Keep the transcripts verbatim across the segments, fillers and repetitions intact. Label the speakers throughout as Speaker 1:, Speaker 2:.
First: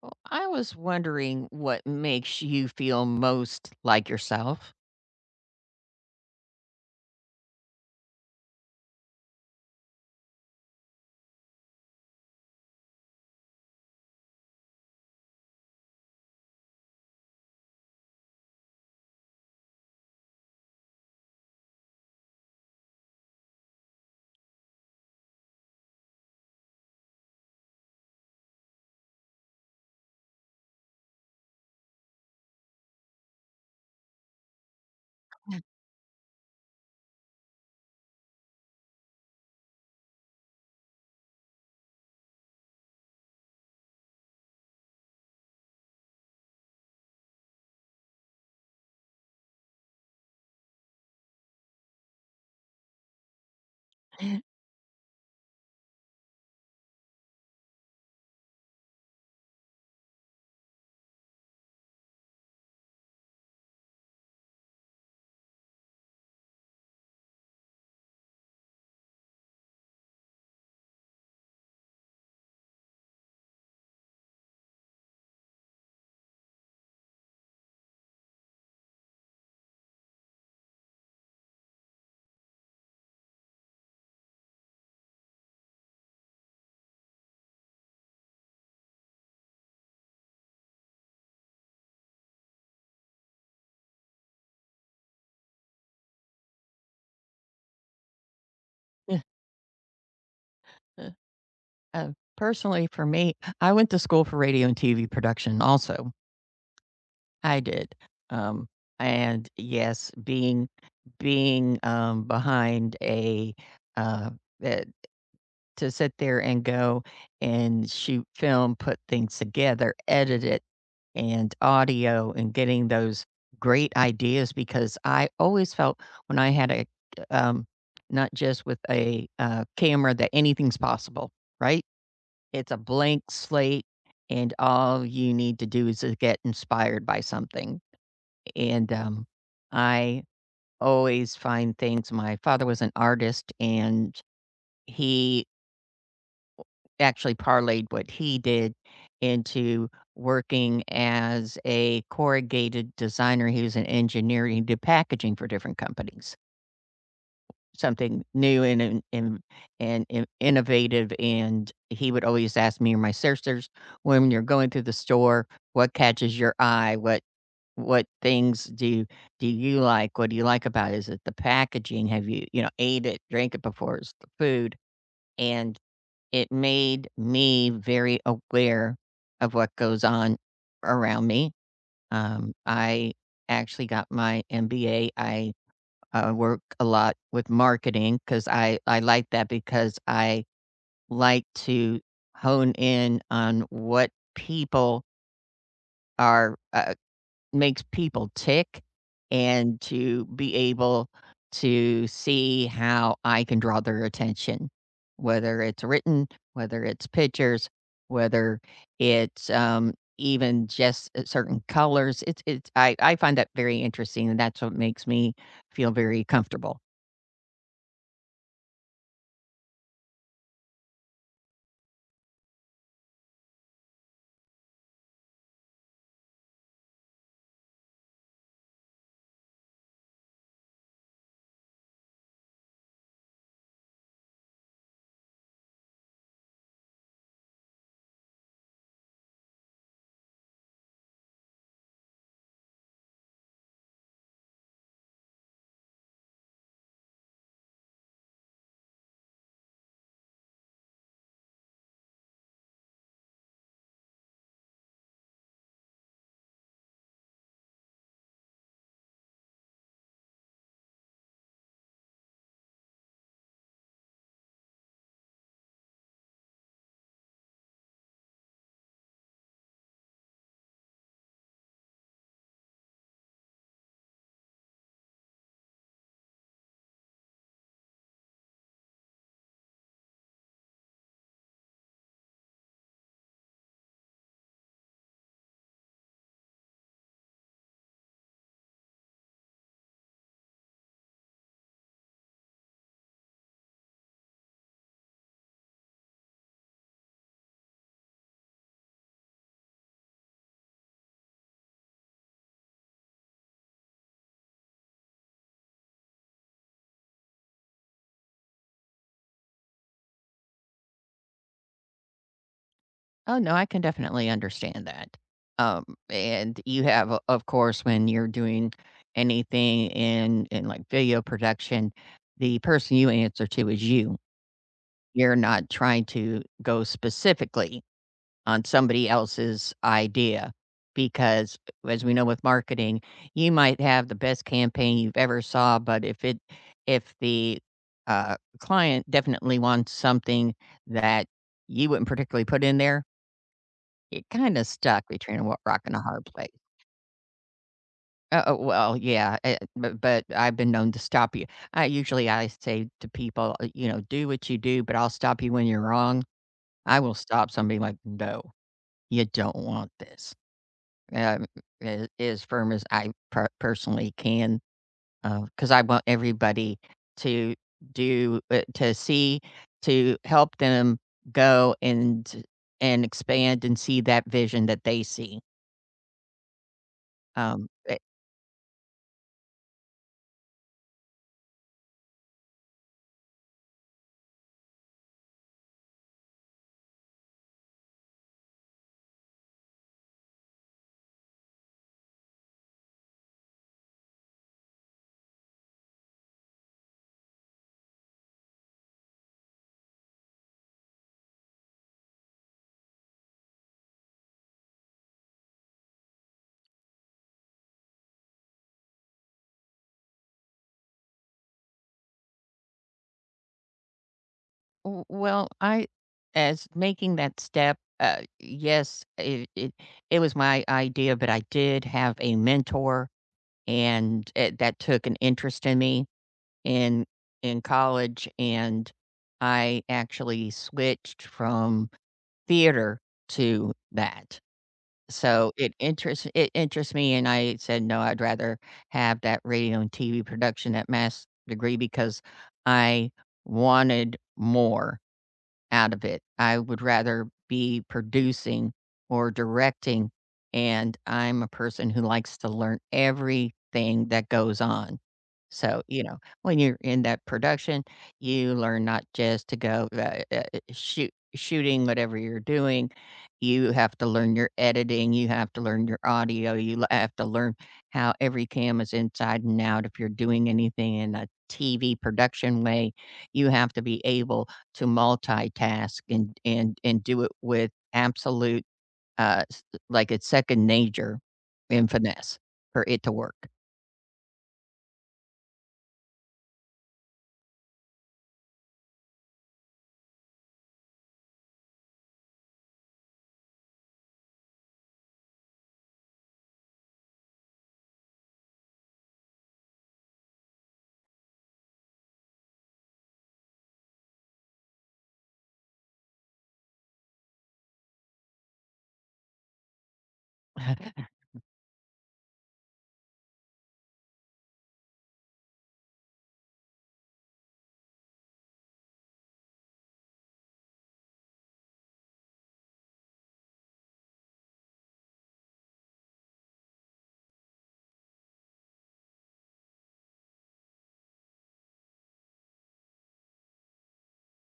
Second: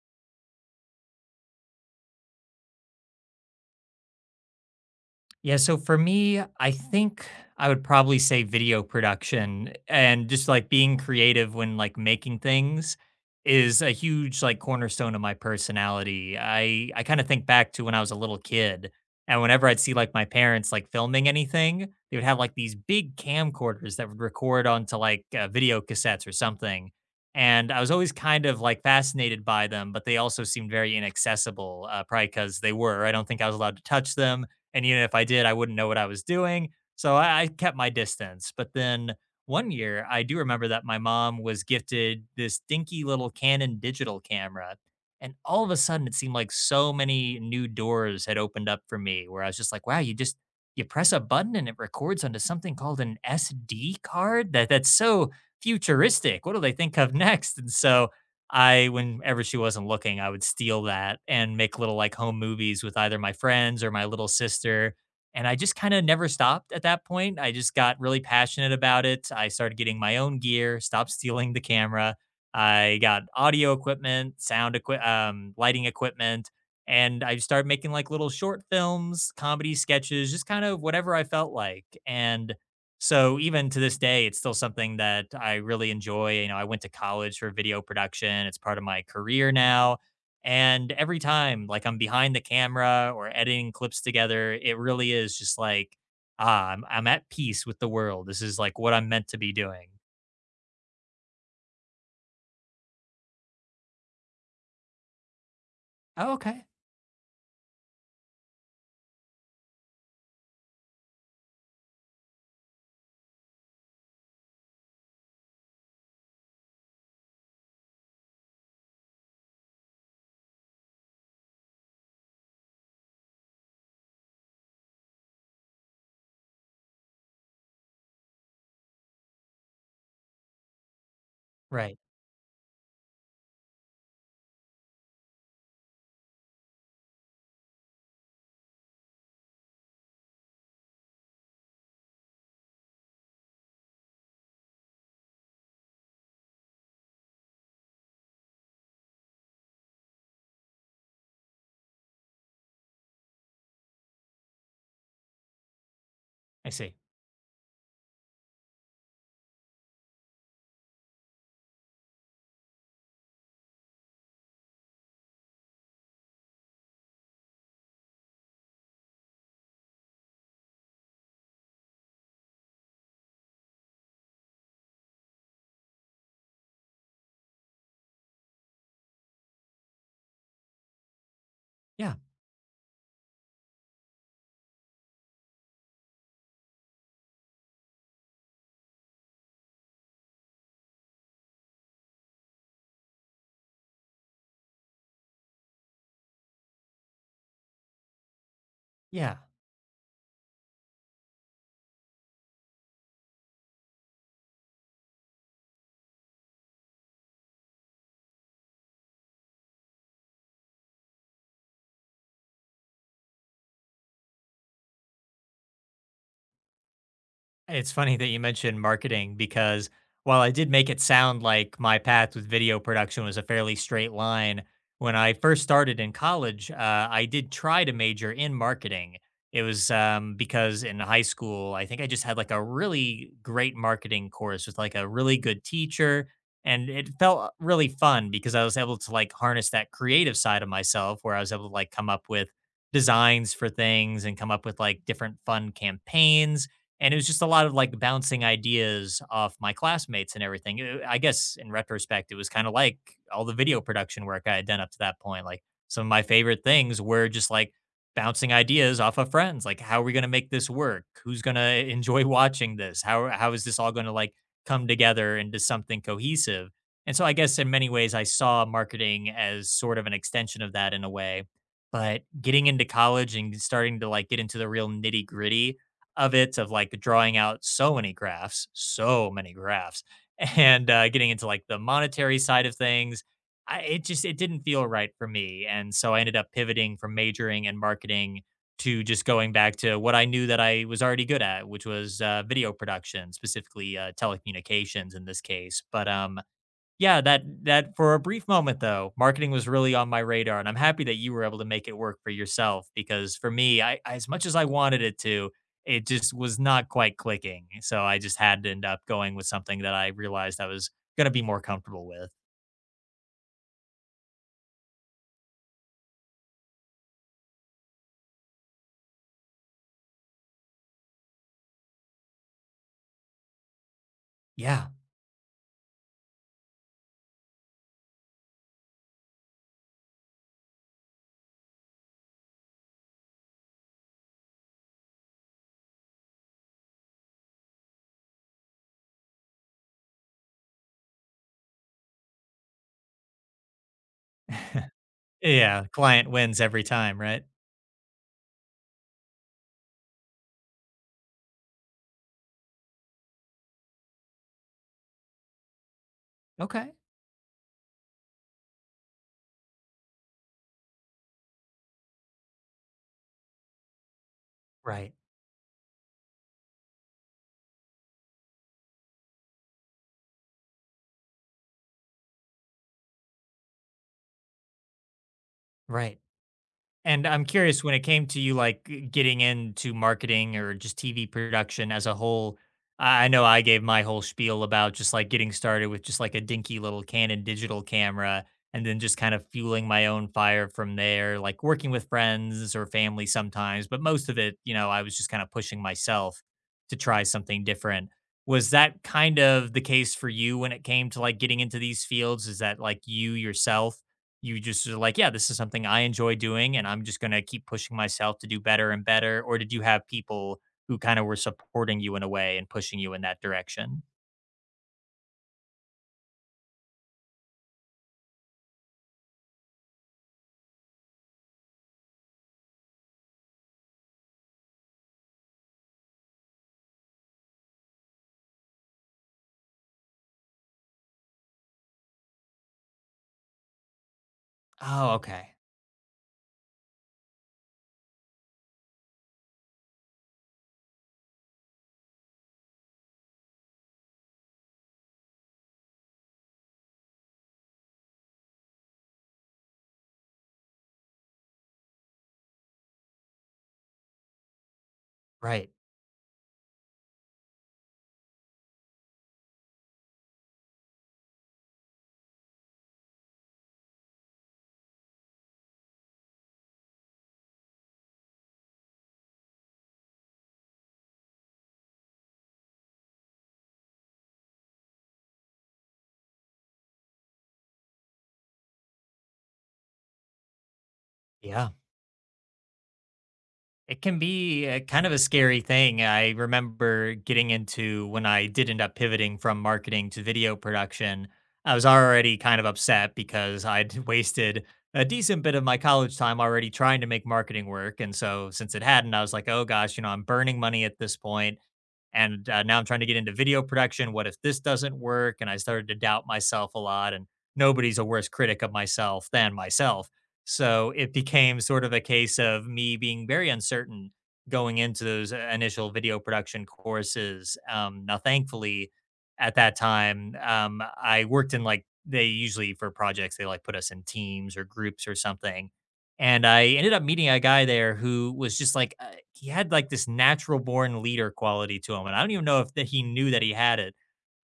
Speaker 1: Well, I was wondering what makes you feel most like yourself.
Speaker 2: Yeah, so for me, I think I would probably say video production and just like being creative when like making things is a huge like cornerstone of my personality. I I kind of think back to when I was a little kid and whenever I'd see like my parents like filming anything, they would have like these big camcorders that would record onto like uh, video cassettes or something. And I was always kind of like fascinated by them, but they also seemed very inaccessible, uh, probably because they were. I don't think I was allowed to touch them and even if I did, I wouldn't know what I was doing. So I, I kept my distance. But then one year, I do remember that my mom was gifted this dinky little Canon digital camera. And all of a sudden, it seemed like so many new doors had opened up for me where I was just like, wow, you just, you press a button and it records onto something called an S D card. That that's so futuristic. What do they think of next? And so I whenever she wasn't looking, I would steal that and make little, like, home movies with either my friends or my little sister, and I just kinda never stopped at that point. I just got really passionate about it. I started getting my own gear, stopped stealing the camera. I got audio equipment, sound equip, um, lighting equipment, and I started making, like, little short films, comedy sketches, just kind of whatever I felt like, and so even to this day, it's still something that I really enjoy. You know, I went to college for video production. It's part of my career now. And every time like I'm behind the camera or editing clips together, it really is just like, ah, I'm, I'm at peace with the world. This is like what I'm meant to be doing.
Speaker 1: Uh, Personally, for me, I went to school for radio and T V production. Also,
Speaker 2: Oh, okay.
Speaker 1: I did, um, and yes, being being um, behind a uh, uh, to sit there and go and shoot film, put things together, edit it, and audio, and getting those great ideas because I always felt when I had a, um, not just with a uh, camera, that anything's possible, right?
Speaker 2: Right.
Speaker 1: It's a blank slate, and all you need to do is to get inspired by something. And um, I always find things. My father was an artist, and he actually parlayed what he did into working as a corrugated designer. He was an engineer. He did packaging for different companies,
Speaker 2: I see.
Speaker 1: something new and and and, and in- innovative. And he would always ask me or my sisters, when you're going through the store, what catches your eye? What what things do do you like? What do you like about it? Is it the packaging? Have you you know ate it, drank it before? Is it the food? And it made me very aware of what goes on around me.
Speaker 2: Yeah.
Speaker 1: Um, I actually got my M B A. I uh, work a lot with marketing because I, I like that because I like to hone in on what people are uh, makes people tick
Speaker 2: Yeah.
Speaker 1: and to be able to see how I can draw their attention, whether it's written, whether it's pictures, whether it's um, even just uh, certain colors. It's it's I, I find that very interesting and that's what makes me feel very comfortable.
Speaker 2: It's funny that you mentioned marketing because while I did make it sound like my path with video production was a fairly straight line, when I first started in college, uh, I did try to major in marketing. It was um, because in high school, I think I just had like a really great marketing course with like a really good teacher. And it felt really fun because I was able to like harness that creative side of myself where I was able to like come up with designs for things and come up with like different fun campaigns and it was just a lot of like bouncing ideas off my classmates and everything. Uh, I guess in retrospect, it was kind of like all the video production work I had done up to that point. Like some of my favorite things were just like bouncing ideas off of friends. Like, how are we going to make this work? Who's going to enjoy watching this? How, how is this all going to like come together into something cohesive? And so I guess in many ways, I saw marketing as sort of an extension of that in a way. But getting into college and starting to like get into the real nitty gritty of it of like drawing out so many graphs, so many graphs, and uh, getting into like the monetary side of things. I, it just it didn't feel right for me, and so I ended up pivoting from majoring in marketing to just going back to what I knew that I was already good at, which was uh, video production, specifically uh, telecommunications in this case. But um, yeah, that that for a brief moment though, marketing was really on my radar, and I'm happy that you were able to make it work for yourself because for me, I as much as I wanted it to, it just was not quite clicking. So I just had to end up going with something that I realized I was gonna be more comfortable with.
Speaker 1: Oh, no, I can definitely understand that. Um, and you have, o- of course, when you're doing anything in in like video production, the person you answer to is you.
Speaker 2: Yeah.
Speaker 1: You're not trying to go specifically on somebody else's idea because as we know with marketing, you might have the best campaign you've ever saw, but if it if the uh, client definitely wants something that you wouldn't particularly put in there, it kinda stuck between a wa rock
Speaker 2: Yeah,
Speaker 1: and a hard
Speaker 2: client
Speaker 1: place.
Speaker 2: wins every time, right?
Speaker 1: Uh, oh, well, yeah, eh, but but I've been known to stop you. I usually I say to people, uh, you know, "Do what you do, but I'll stop you when you're wrong."
Speaker 2: Okay.
Speaker 1: I will stop somebody like, "No, you don't want this." Um, a As firm as I per personally can,
Speaker 2: Right.
Speaker 1: because I want everybody to do uh, to see to help them go and and expand and see that vision that they see.
Speaker 2: Right. And I'm
Speaker 1: Um,
Speaker 2: curious when
Speaker 1: eh
Speaker 2: it came to you, like g- getting into marketing or just T V production as a whole. I I know I gave my whole spiel about just like getting started with just like a dinky little Canon digital camera and then just kind of fueling my own fire from there, like working with friends or family sometimes. But most of it, you know, I was just kind of pushing myself to try something different. Was that kind of the case for you when it came to like getting into these fields? Is that like you yourself? You just are like, "Yeah, this is something I enjoy doing, and I'm just gonna keep pushing myself to do better and better," or did you have people who kinda were supporting you in a way and pushing you in that direction?
Speaker 1: W well, I as making that step, uh, yes, it it it was my idea, but I did have a mentor, and, eh, that took an interest in me in in college, and I actually switched from theater to that.
Speaker 2: Oh, okay.
Speaker 1: So, it interests it interests me, and I said, "No, I'd rather have that radio and T V production at mass degree," because I wanted more out of it. I would rather be producing or directing, and I'm a person who likes to learn everything that goes on.
Speaker 2: Right.
Speaker 1: So, you know, when you're in that production, you learn not just to go uh, uh, uh, shoot shooting whatever you're doing. You have to learn your editing, you have to learn your audio, you l- have to learn how every cam is inside and out. If you're doing anything in a T V production way, you have to be able to multitask and and and do it with absolute, uh, s like, it's second nature
Speaker 2: Yeah.
Speaker 1: and finesse for it to work.
Speaker 2: It can be a kind of a scary thing. I remember getting into when I did end up pivoting from marketing to video production, I was already kind of upset because I'd wasted a decent bit of my college time already trying to make marketing work, and so since it hadn't, I was like, "Oh gosh, you know, I'm burning money at this point. And uh, now I'm trying to get into video production. What if this doesn't work?" And I started to doubt myself a lot, and nobody's a worse critic of myself than myself. So it became sort of a case of me being very uncertain going into those uh, initial video production courses. Um, now, thankfully, at that time, um, I worked in like they usually for projects they like put us in teams or groups or something and I ended up meeting a guy there who was just like, uh, he had like this natural born leader quality to him. And I don't even know if that he knew that he had it,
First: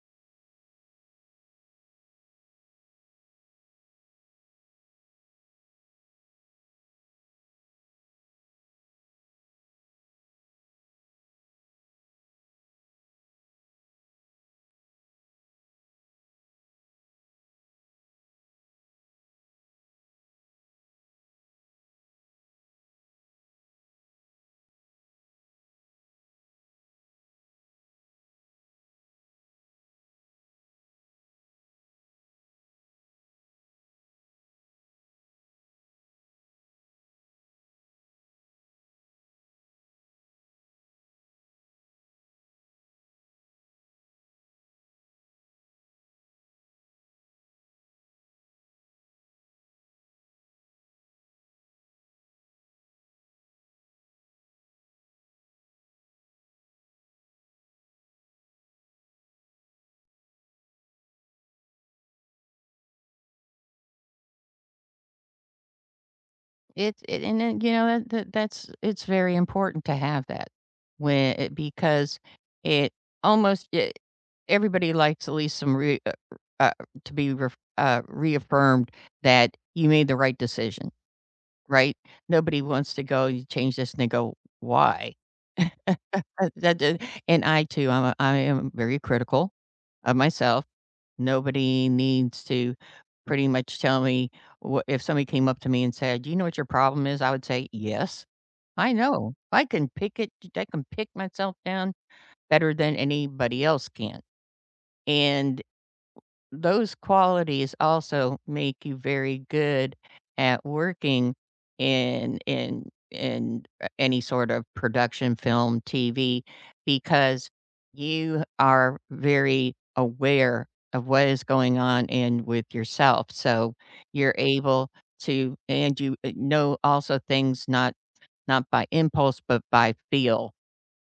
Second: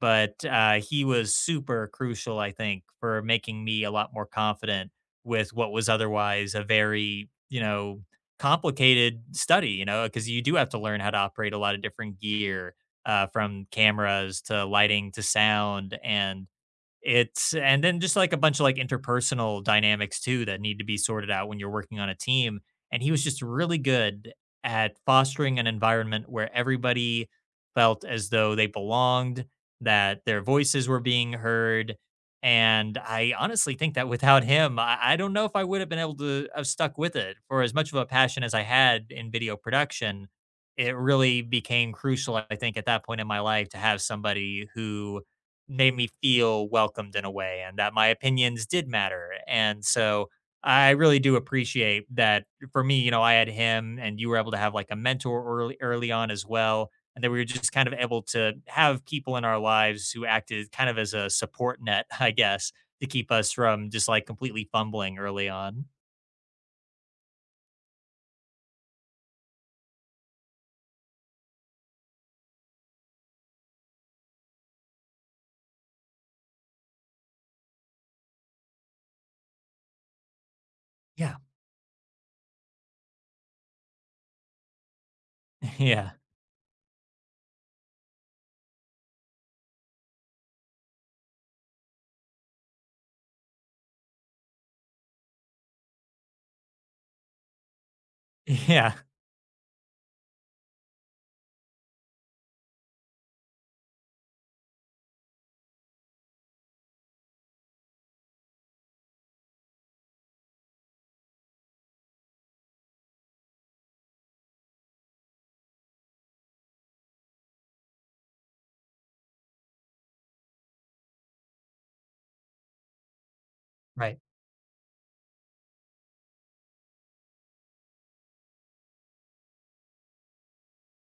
Speaker 2: but uh, he was super crucial, I think, for making me a lot more confident with what was otherwise a very, you know, complicated study, you know, because you do have to learn how to operate a lot of different gear uh, from cameras to lighting to sound. And it's and then just like a bunch of like interpersonal dynamics too that need to be sorted out when you're working on a team. And he was just really good at fostering an environment where everybody felt as though they belonged, that their voices were being heard. And I honestly think that without him, I, I don't know if I would have been able to have stuck with it for as much of a passion as I had in video production. It really became crucial, I think, at that point in my life to have somebody who made me feel welcomed in a way and that my opinions did matter. And so I really do appreciate that for me, you know, I had him and you were able to have like a mentor early early on as well. And that we were just kind of able to have people in our lives who acted kind of as a support net, I guess, to keep us from just like completely fumbling early on.
Speaker 1: It's it and then, you know, that that that's it's very important to have that when it because it almost e everybody likes at least some re uh, uh, to be ref uh, reaffirmed that you made the right decision,
Speaker 2: Yeah.
Speaker 1: right? Nobody wants to go, "You change this," and they go, "Why?"
Speaker 2: Yeah.
Speaker 1: Uh, that did and I too, I'm a I am very critical of myself. Nobody needs to pretty much tell me wha if somebody came up to me and said, "Do you know what your problem is?" I would say, "Yes, I
Speaker 2: Yeah.
Speaker 1: know. I can pick it I can pick myself down better than anybody else can." And those qualities also make you very good at working in in in any sort of production, film, T V, because you are very aware of what is going on and with yourself, so
Speaker 2: Right.
Speaker 1: you're able to and you, uh, know also things not not by impulse, but by feel.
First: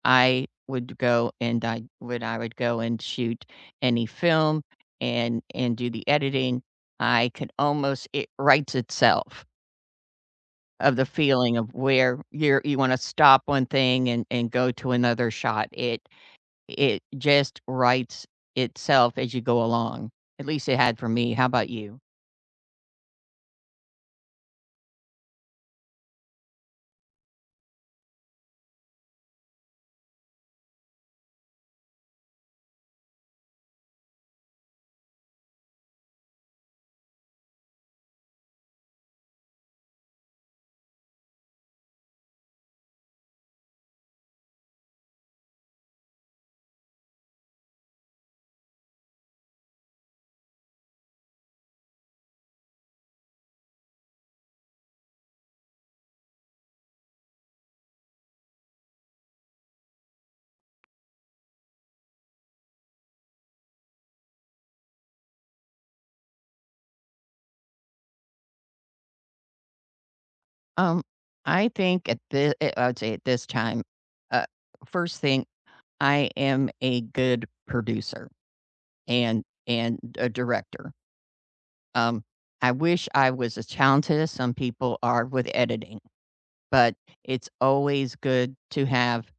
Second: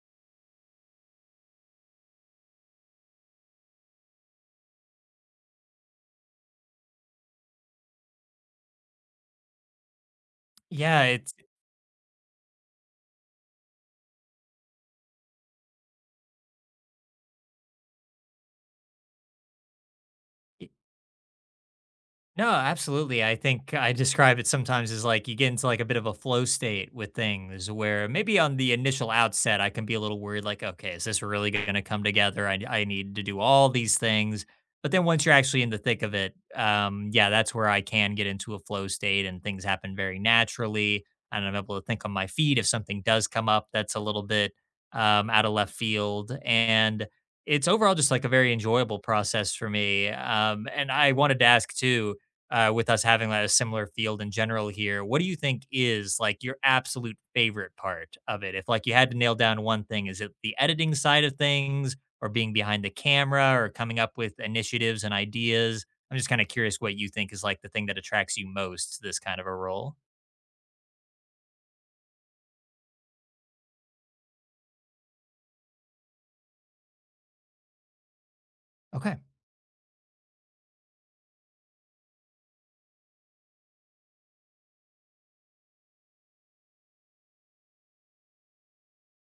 Speaker 1: I would go and I would I would go and shoot any film and and do the editing, I could almost it writes itself of
Speaker 2: Yeah.
Speaker 1: the
Speaker 2: It's
Speaker 1: feeling of where you're you wanna stop one thing and and go to another shot. It it just writes itself as you go along. At least it had for me. How about you?
Speaker 2: no, absolutely. I think I describe it sometimes as like you get into like a bit of a flow state with things where maybe on the initial outset, I can be a little worried like, okay, is this really going to come together? I, I need to do all these things. But then once you're actually in the thick of it, um, yeah, that's where I can get into a flow state and things happen very naturally. And I'm able to think on my feet if something does come up that's a little bit um, out of left field. And it's overall just like a very enjoyable process for me. Um, and I wanted to ask too uh, with us having like, a similar field in general here, what do you think is like your absolute favorite part of it? If like you had to nail down one thing, is it the editing side of things or being behind the camera or coming up with initiatives and ideas? I'm just kind of curious what you think is like the thing that attracts you most to this kind of a role.
Speaker 1: Um, I think at the eh, I would say at this time, uh, first thing, I am a good producer
Speaker 2: Okay.
Speaker 1: and and a director. Um, I wish I was as talented as some people are with editing, but it's always good to have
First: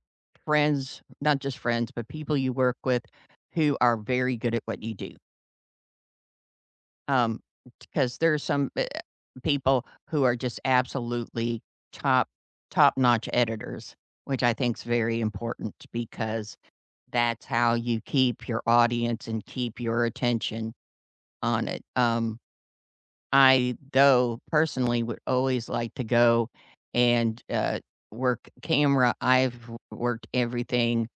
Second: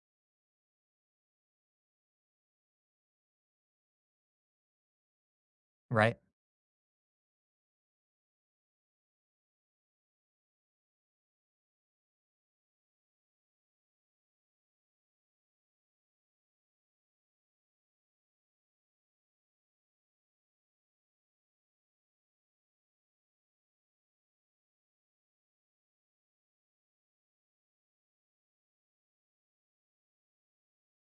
Speaker 1: friends, not just friends, but people you work with who are very good at what you do.
Speaker 2: Right.
Speaker 1: Um, because there are some uh, people who are just absolutely top top notch editors, which I think is very important because that's how you keep your audience and keep your attention on it. Um, I, though, personally would always like to go and, uh, work camera. I've w worked everything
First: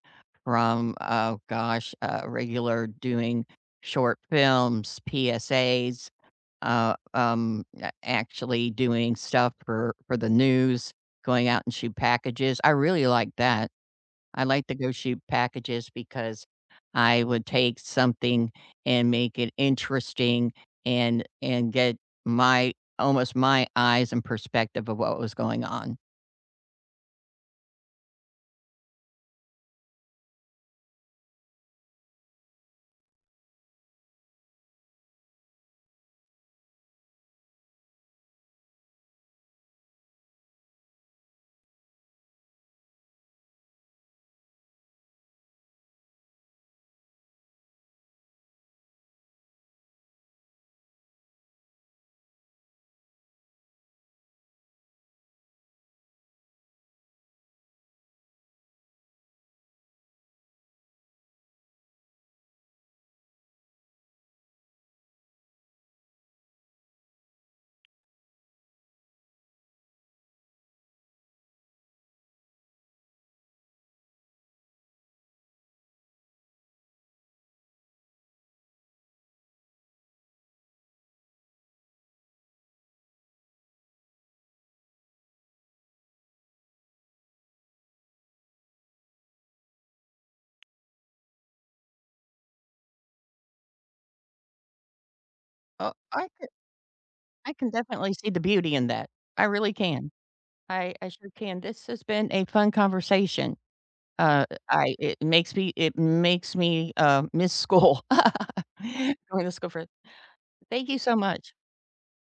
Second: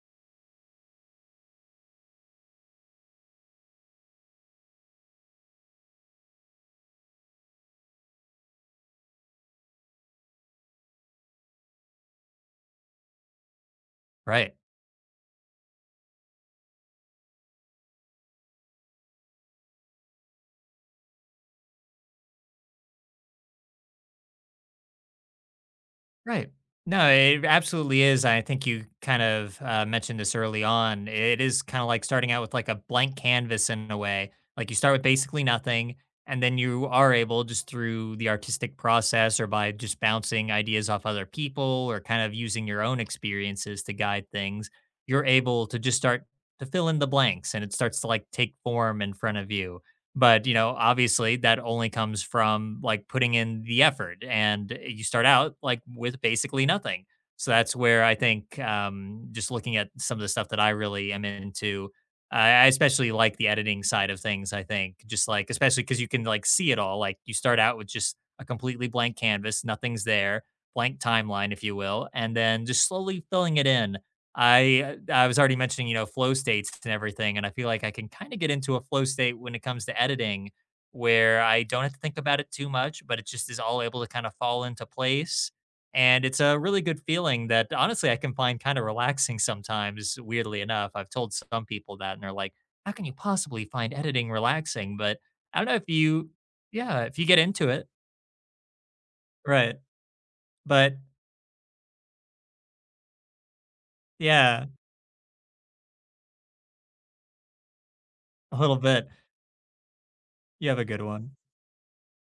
Speaker 1: from, oh gosh, uh, regular doing short films, P S As, uh, um, a actually doing stuff for for the news, going out and shoot packages. I really like that. I
Speaker 2: Right.
Speaker 1: like the go shoot packages because I would take something and make it interesting and and get my almost my eyes and perspective of what was going on.
Speaker 2: Right. No, it absolutely is. I think you kind of uh, mentioned this early on. It is kind of like starting out with like a blank canvas in a way. Like you start with basically nothing, and then you are able just through the artistic process or by just bouncing ideas off other people or kind of using your own experiences to guide things, you're able to just start to fill in the blanks and it starts to like take form in front of you but, you know, obviously that only comes from like putting in the effort and you start out like with basically nothing. So that's where I think um, just looking at some of the stuff that I really am into, I I especially like the editing side of things. I think just like, especially because you can like see it all. Like you start out with just a completely blank canvas, nothing's there, blank timeline, if you will, and then just slowly filling it in. I I was already mentioning, you know, flow states and everything, and I feel like I can kind of get into a flow state when it comes to editing where I don't have to think about it too much, but it just is all able to kind of fall into place. And it's a really good feeling that honestly I can find kind of relaxing sometimes, weirdly enough. I've told some people that and they're like, how can you possibly find editing relaxing? But I don't know if
Speaker 1: Oh, I
Speaker 2: you,
Speaker 1: could
Speaker 2: yeah, if you get
Speaker 1: I
Speaker 2: into
Speaker 1: can
Speaker 2: it.
Speaker 1: definitely see the beauty in that. I really
Speaker 2: Right.
Speaker 1: can. I
Speaker 2: But
Speaker 1: I sure can. This has been a fun conversation. Uh,
Speaker 2: yeah,
Speaker 1: I It makes me it makes me, uh, miss school.
Speaker 2: a little bit.
Speaker 1: Going to school for
Speaker 2: You have a
Speaker 1: thank you
Speaker 2: good
Speaker 1: so
Speaker 2: one.
Speaker 1: much.